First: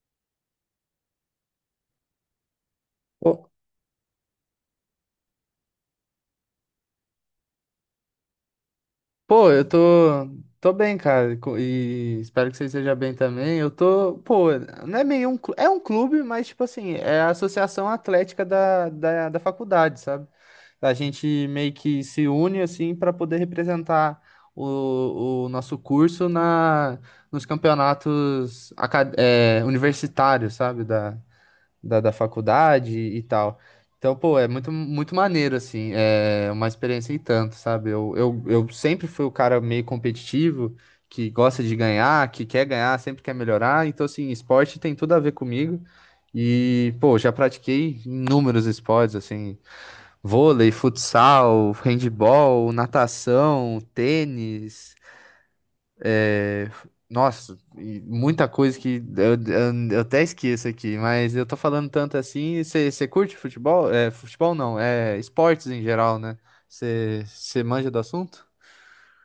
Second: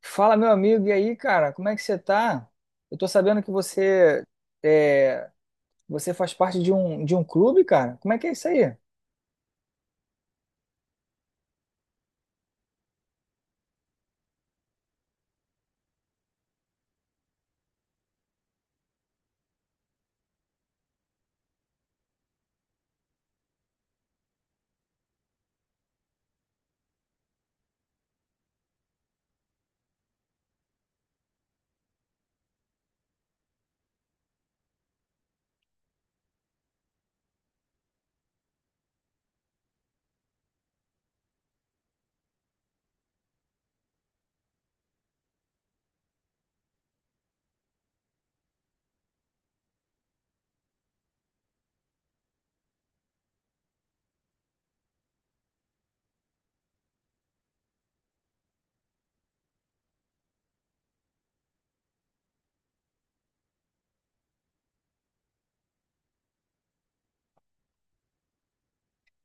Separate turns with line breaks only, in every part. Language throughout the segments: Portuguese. Fala, meu amigo, e aí, cara, como é que você tá? Eu tô sabendo
Ô,
que você é, você faz parte de um clube, cara. Como é que é isso aí?
pô, eu tô bem, cara, e espero que você esteja bem também. Não é meio é um clube, mas tipo assim, é a associação atlética da faculdade, sabe? A gente meio que se une assim para poder representar o nosso curso nos campeonatos universitários, sabe? Da faculdade e tal. Então, pô, é muito, muito maneiro, assim, é uma experiência e tanto, sabe? Eu sempre fui o cara meio competitivo, que gosta de ganhar, que quer ganhar, sempre quer melhorar. Então, assim, esporte tem tudo a ver comigo. E, pô, já pratiquei inúmeros esportes, assim, vôlei, futsal, handball, natação, tênis, nossa, e muita coisa que eu até esqueço aqui, mas eu tô falando tanto assim. Você curte futebol? É, futebol não, é esportes em geral, né? Você manja do assunto?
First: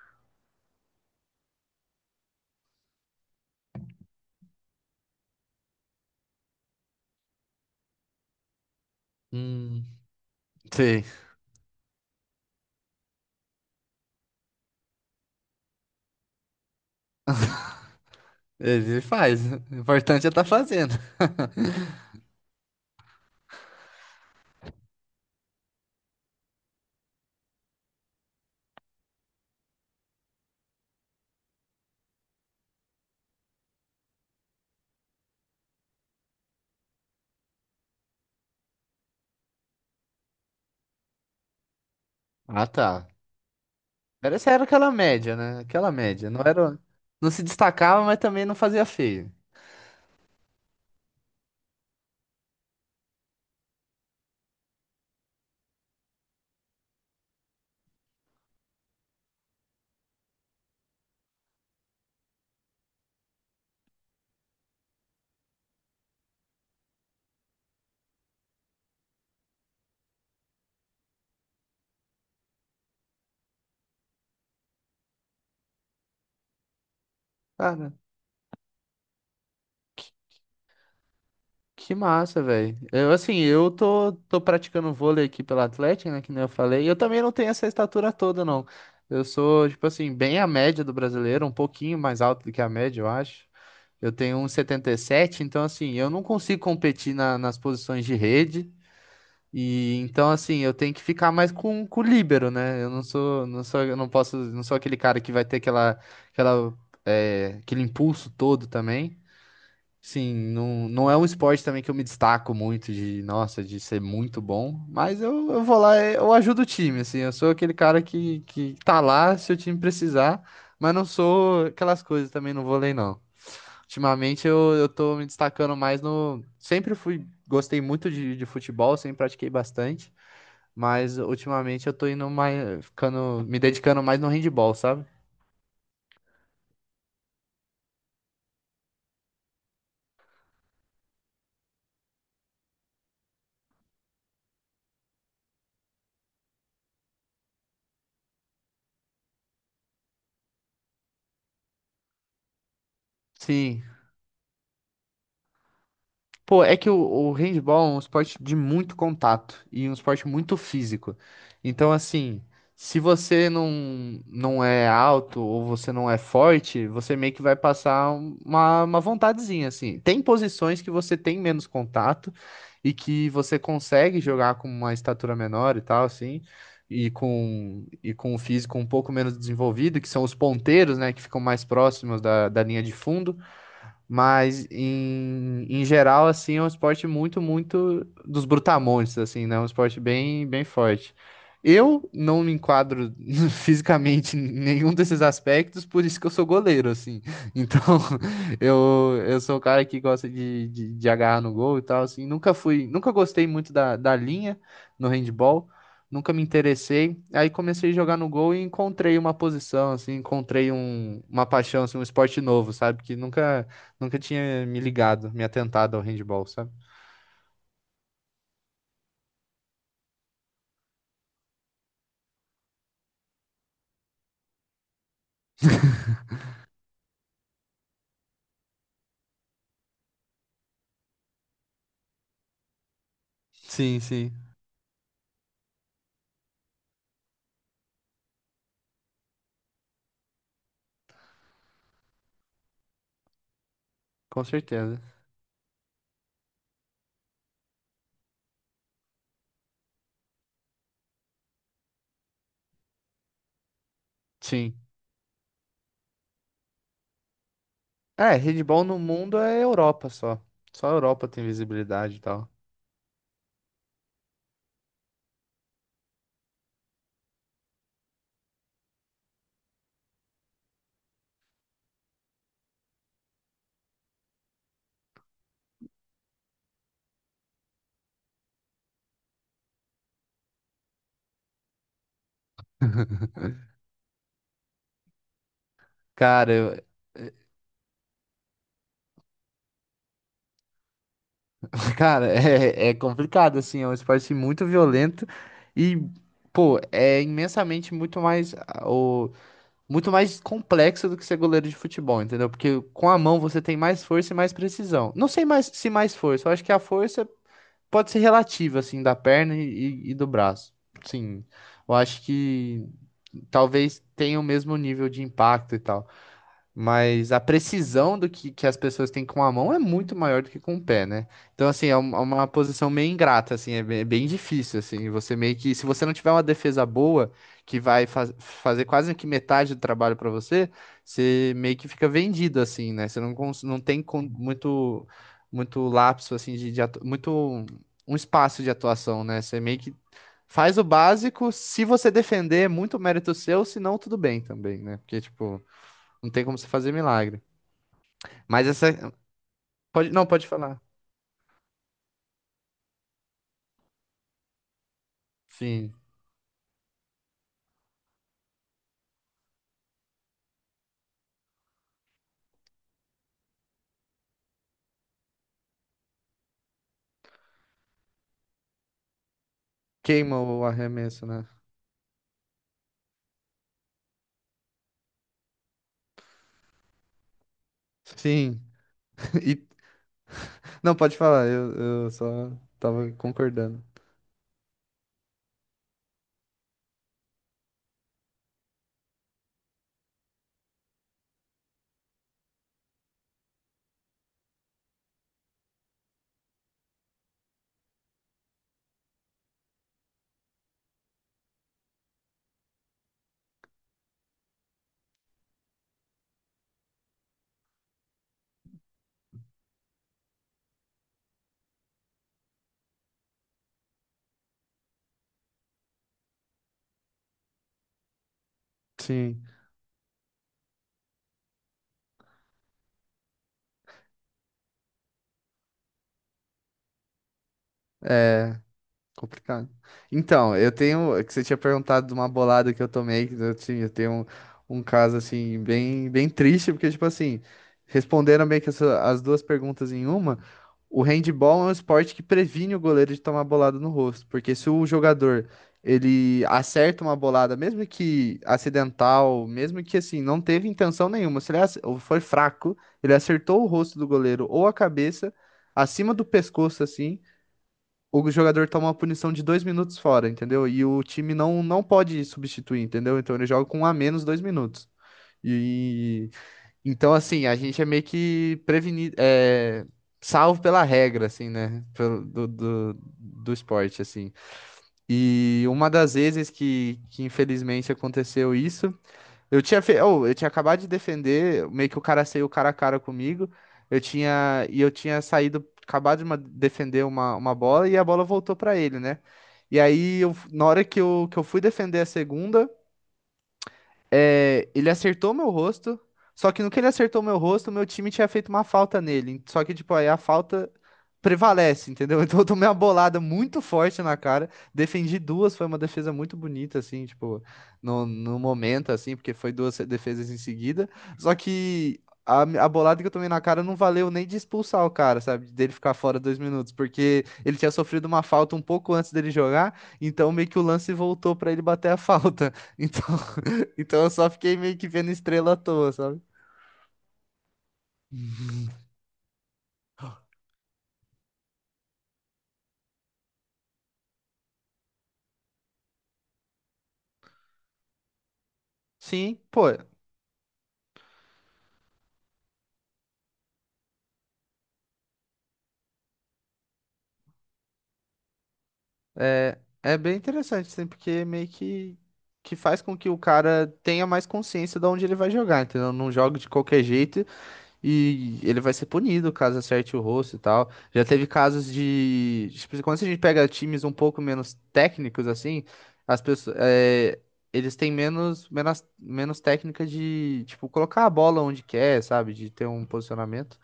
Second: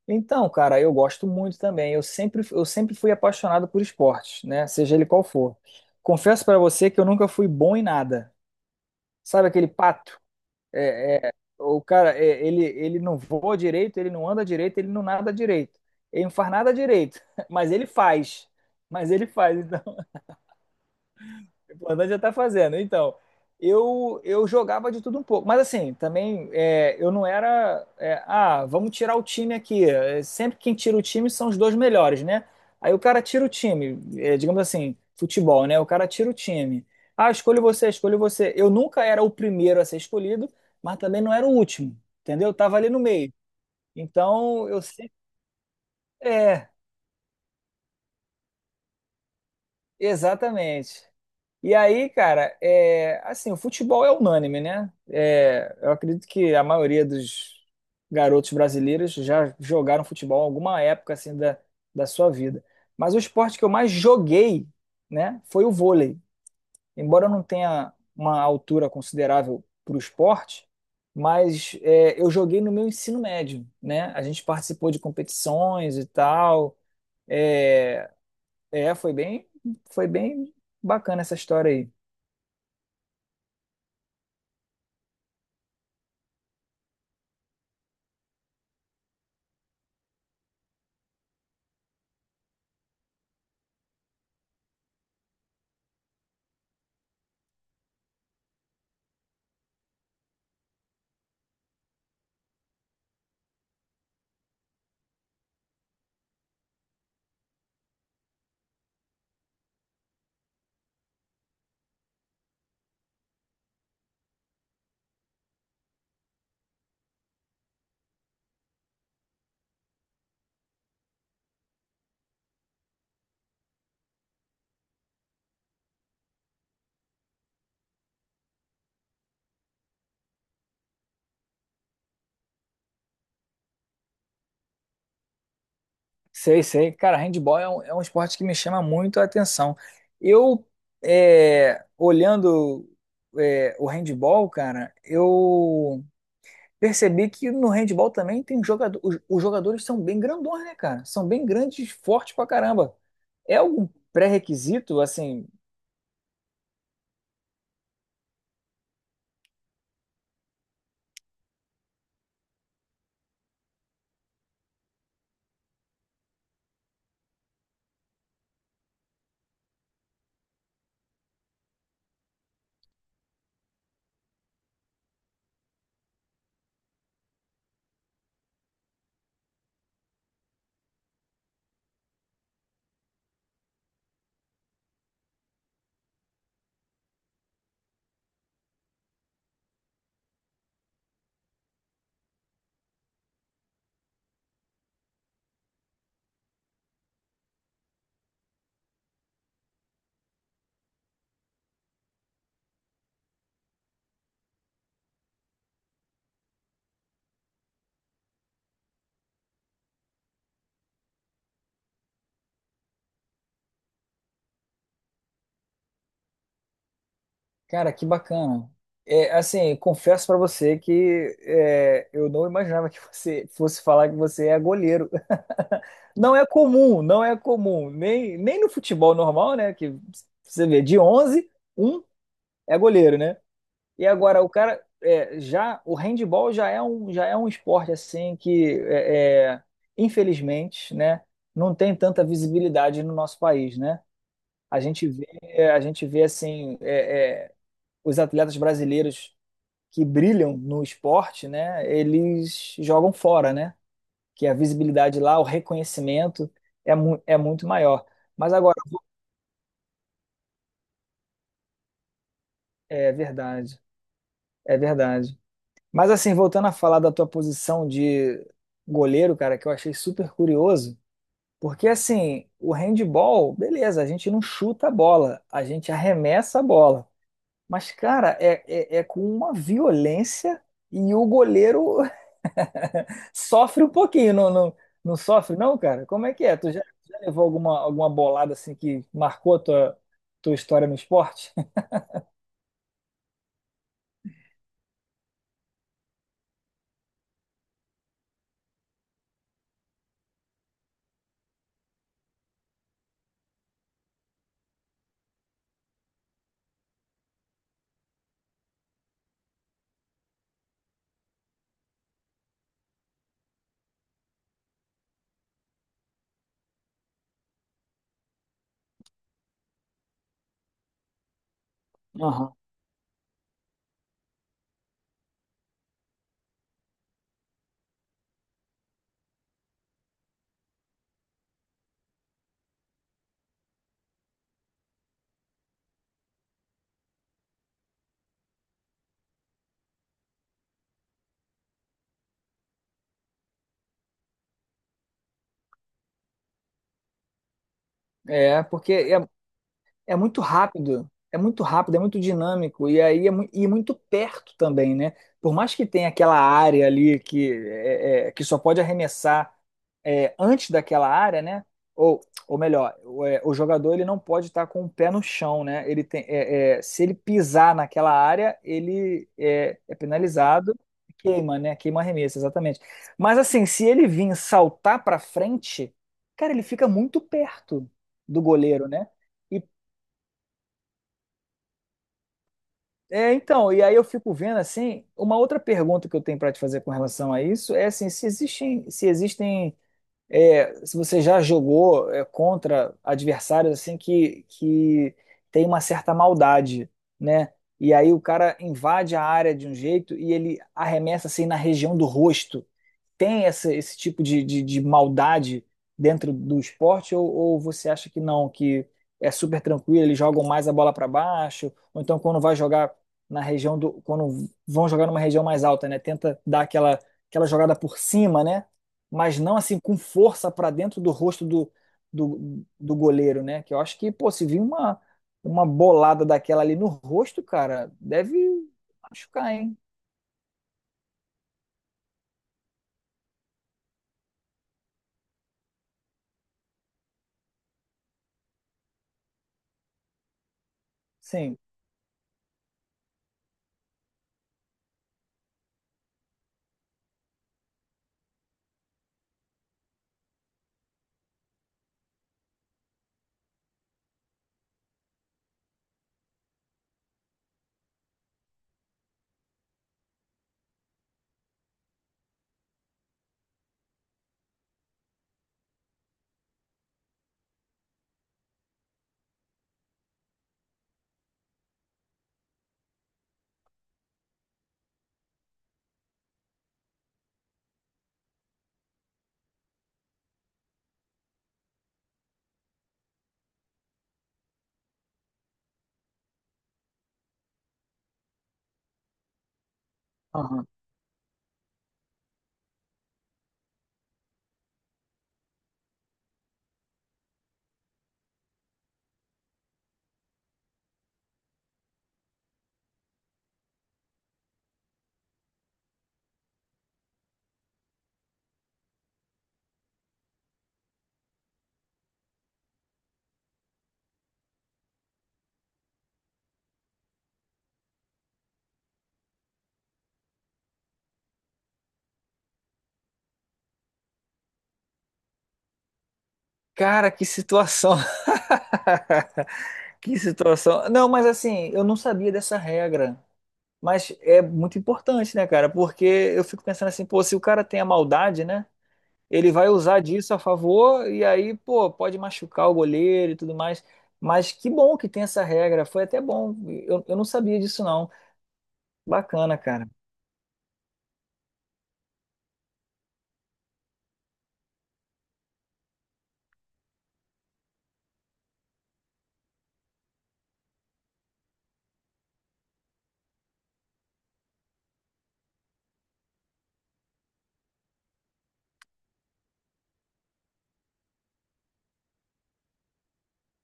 Então, cara, eu gosto muito também. Eu sempre fui apaixonado por esportes, né? Seja ele qual for. Confesso pra você que eu nunca fui bom em nada. Sabe aquele
Hum,
pato?
sei.
O cara, ele não voa direito, ele não anda direito, ele não nada direito. Ele não faz nada direito, mas ele faz.
Ele
Mas ele
faz.
faz.
O
Então,
importante é tá fazendo.
importante já tá fazendo. Então, eu jogava de tudo um pouco, mas assim, eu não era. Vamos tirar o time aqui. É, Sempre quem tira o time são os dois melhores, né? Aí o cara tira o time, é, digamos assim, futebol, né? O cara tira o time. Ah, escolho você, escolho você. Eu nunca era o primeiro a ser escolhido, mas também não era o último, entendeu? Eu
Ah,
tava
tá.
ali no meio.
Era
Então, eu
aquela
sempre.
média, né? Aquela média. Não
É,
era, não se destacava, mas também não fazia feio.
exatamente. E aí, cara, é, assim, o futebol é unânime, né? É, eu acredito que a maioria dos garotos brasileiros já jogaram futebol em alguma época assim da sua vida. Mas o esporte que eu mais joguei, né, foi o vôlei. Embora eu não tenha uma altura considerável para o esporte, mas é, eu joguei no meu ensino médio, né? A gente participou de competições e tal. É,
Cara.
é, foi bem, foi bem bacana essa história aí.
Que massa, velho. Eu, assim, eu tô praticando vôlei aqui pela Atlética, né, que nem eu falei. E eu também não tenho essa estatura toda, não. Eu sou, tipo assim, bem a média do brasileiro, um pouquinho mais alto do que a média, eu acho. Eu tenho 1,77. Então, assim, eu não consigo competir nas posições de rede. E então, assim, eu tenho que ficar mais com o líbero, né? Eu não sou, eu não posso, não sou aquele cara que vai ter aquela, aquele impulso todo também. Sim, não, não é um esporte também que eu me destaco muito de, nossa, de ser muito bom, mas eu vou lá, eu ajudo o time, assim, eu sou aquele cara que tá lá se o time precisar, mas não sou aquelas coisas também no vôlei, não. Ultimamente eu tô me destacando mais no. Sempre fui, gostei muito de futebol, sempre pratiquei bastante, mas ultimamente eu tô indo mais, ficando, me dedicando mais no handball, sabe?
Sei, sei. Cara, handball é é um esporte que me chama muito a atenção. Eu, é, olhando, é, o handball, cara, eu percebi que no handball também tem jogador, os jogadores são bem grandões, né, cara? São bem grandes, fortes pra caramba. É
Sim,
algum pré-requisito, assim.
pô, é que o handball é um esporte de muito contato e um esporte muito físico. Então, assim, se você não é alto ou você não é forte, você meio que vai passar uma vontadezinha, assim. Tem posições que você tem menos contato e que você consegue jogar com uma estatura menor e tal, assim, e com o físico um pouco menos desenvolvido, que são os ponteiros, né, que ficam mais próximos da linha de fundo. Mas em geral, assim, é um esporte muito, muito dos brutamontes, assim, né? Um esporte bem, bem forte. Eu não me enquadro fisicamente em nenhum desses aspectos, por isso que eu sou goleiro, assim. Então, eu sou o cara que gosta de agarrar no gol e tal, assim. Nunca fui, nunca gostei muito da linha no handball, nunca me interessei. Aí comecei a jogar no gol e encontrei uma posição, assim, encontrei uma paixão, assim, um esporte novo, sabe? Que nunca Nunca tinha me ligado, me atentado ao handball, sabe?
Cara, que bacana. É, assim, confesso pra você que é, eu não imaginava que você fosse falar que você é goleiro. Não é comum, não é comum. Nem no futebol normal, né? Que você vê, de 11 um é goleiro, né?
Sim,
E
sim.
agora, o cara, é, já, o handball já é um esporte, assim, que, é, é, infelizmente, né? Não tem tanta visibilidade no nosso país, né?
Com
A
certeza.
gente vê, a gente vê assim, é, é, os atletas brasileiros que brilham no esporte, né, eles jogam fora, né? Que a
Sim.
visibilidade lá, o reconhecimento é, mu é muito maior.
É,
Mas agora,
handball no mundo é Europa só. Só a Europa tem visibilidade e tal.
é verdade, é verdade. Mas assim, voltando a falar da tua posição de goleiro, cara, que eu achei super curioso, porque assim, o handball, beleza, a gente não chuta a bola, a gente arremessa a bola. Mas, cara, é com uma violência e o goleiro sofre um pouquinho, não sofre, não, cara? Como é que
Cara,
é? Tu já, já levou alguma, alguma bolada assim que marcou a tua, tua história no esporte?
cara, é complicado, assim. É um esporte muito violento e, pô, é imensamente muito mais, muito mais complexo do que ser goleiro de futebol, entendeu? Porque com a mão você tem mais força e mais precisão. Não sei mais se mais força, eu acho que a força pode ser relativa, assim, da perna e do braço. Sim, eu acho que talvez tenha o mesmo nível de impacto e tal. Mas a precisão do que as pessoas têm com a mão é muito maior do que com o pé, né? Então, assim, é uma
Aham.
posição meio ingrata, assim, é bem, bem difícil, assim. Você meio que, se você não tiver uma defesa boa, que vai fazer quase que metade do trabalho para você, você meio que fica vendido, assim, né? Você não, não tem muito, muito lapso, assim, de muito, um espaço de atuação, né? Você meio que faz o básico, se você defender, é muito mérito seu, se não, tudo bem também, né? Porque, tipo. Não tem como você fazer milagre.
É,
Mas
porque
essa.
é,
Pode...
é
Não,
muito
pode falar.
rápido, é muito rápido, é muito dinâmico e aí é muito perto também, né? Por mais que
Sim.
tenha aquela área ali que, que só pode arremessar é, antes daquela área, né? Ou, ou melhor, o jogador ele não pode estar com o pé no chão, né? Ele tem, se ele pisar naquela área, ele é
Queima o
penalizado,
arremesso, né?
queima, né? Queima arremesso, exatamente. Mas assim, se ele vir saltar para frente, cara, ele fica muito perto do
Sim.
goleiro, né? E
E... Não, pode falar. Eu só tava
é, então,
concordando.
e aí eu fico vendo assim, uma outra pergunta que eu tenho para te fazer com relação a isso é assim, se existem é, se você já jogou é, contra adversários assim que tem uma certa maldade, né? E aí o cara invade a área de um jeito e ele arremessa assim na região do rosto. Tem essa, esse tipo de maldade dentro do esporte, ou você acha que não, que é super tranquilo, eles jogam mais a bola para baixo, ou então quando vai jogar na região do, quando vão jogar numa região mais alta, né? Tenta dar aquela, aquela jogada por cima, né? Mas
Sim.
não assim com força para dentro do rosto do, do goleiro, né? Que eu acho que, pô, se vir uma bolada daquela ali no rosto, cara, deve
É.
machucar,
Complicado.
hein?
Então, eu tenho. É que você tinha perguntado de uma bolada que eu tomei, que eu tenho um caso assim, bem, bem triste, porque, tipo assim, responderam meio que as duas perguntas em uma. O
Sim.
handball é um esporte que previne o goleiro de tomar bolada no rosto, porque se o jogador ele acerta uma bolada, mesmo que acidental, mesmo que assim, não teve intenção nenhuma, se ele ou foi fraco, ele acertou o rosto do goleiro ou a cabeça, acima do pescoço, assim o jogador toma uma punição de 2 minutos fora, entendeu? E o time não pode substituir, entendeu? Então ele joga com um a menos 2 minutos. E então, assim, a gente é meio que prevenido, é, salvo pela regra, assim, né? Pelo- do, do, do esporte, assim. E uma das vezes que infelizmente aconteceu isso. Eu tinha acabado de defender, meio que o cara saiu cara a cara comigo. Eu tinha saído, acabado de defender uma bola e a bola voltou pra ele, né? E aí na hora que eu fui defender a segunda, ele acertou meu rosto, só que no que ele acertou meu rosto, meu time tinha feito uma falta nele. Só que, tipo, aí a falta prevalece, entendeu? Então eu tomei uma bolada muito forte na cara, defendi duas, foi uma defesa muito bonita, assim, tipo, no, no momento, assim, porque foi duas defesas em seguida. Só que a bolada que eu tomei na cara não valeu nem de expulsar o cara, sabe? Dele ficar fora 2 minutos, porque ele tinha sofrido uma falta um pouco antes dele jogar, então meio que o lance voltou pra ele bater a falta. Então então eu só fiquei meio que vendo estrela à toa, sabe?
Cara, que situação. Que situação. Não, mas assim, eu não sabia dessa regra. Mas é muito importante, né, cara? Porque eu fico pensando assim, pô, se o cara tem a maldade, né?
Sim,
Ele
pô,
vai usar disso a favor e aí, pô, pode machucar o goleiro e tudo mais. Mas que bom que tem essa regra. Foi até bom. Eu não sabia disso, não.
é,
Bacana, cara.
é bem interessante, assim, porque meio que faz com que o cara tenha mais consciência de onde ele vai jogar, entendeu? Não joga de qualquer jeito e ele vai ser punido caso acerte o rosto e tal. Já teve casos de, tipo, quando a gente pega times um pouco menos técnicos, assim, as pessoas, é, eles têm menos, menos, menos técnica de, tipo, colocar a bola onde quer, sabe? De ter um posicionamento.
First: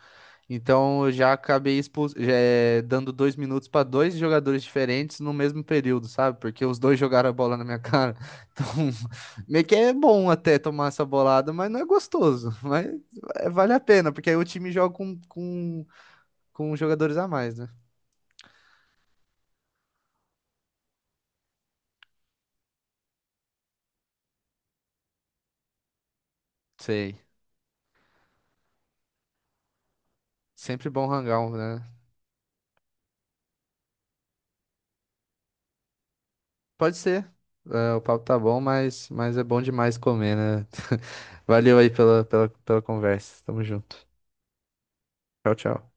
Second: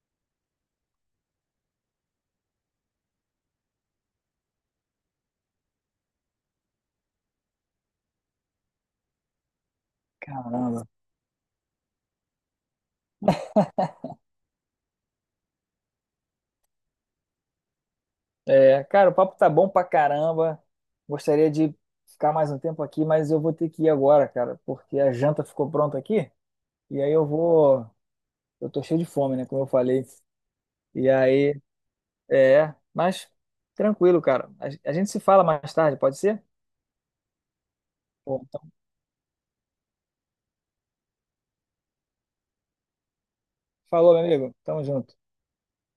Então eu já acabei já, dando 2 minutos para dois jogadores diferentes no mesmo período, sabe? Porque os dois jogaram a bola na minha cara. Então, meio que é bom até
Caramba.
tomar essa bolada, mas não é gostoso. Mas eh, vale a pena, porque aí o time joga com jogadores a mais, né?
É, cara, o papo tá bom pra caramba. Gostaria de ficar mais um tempo aqui, mas eu vou ter que ir agora, cara, porque a janta ficou pronta aqui. E aí
Sei.
eu vou. Eu tô cheio de fome, né? Como eu falei.
Sempre
E
bom hangar,
aí,
né?
é. Mas tranquilo, cara. A gente se fala mais tarde, pode ser?
Pode ser. É, o papo tá
Bom,
bom,
então,
mas é bom demais comer, né? Valeu aí pela conversa. Tamo junto.
falou, meu amigo. Tamo junto.
Tchau, tchau.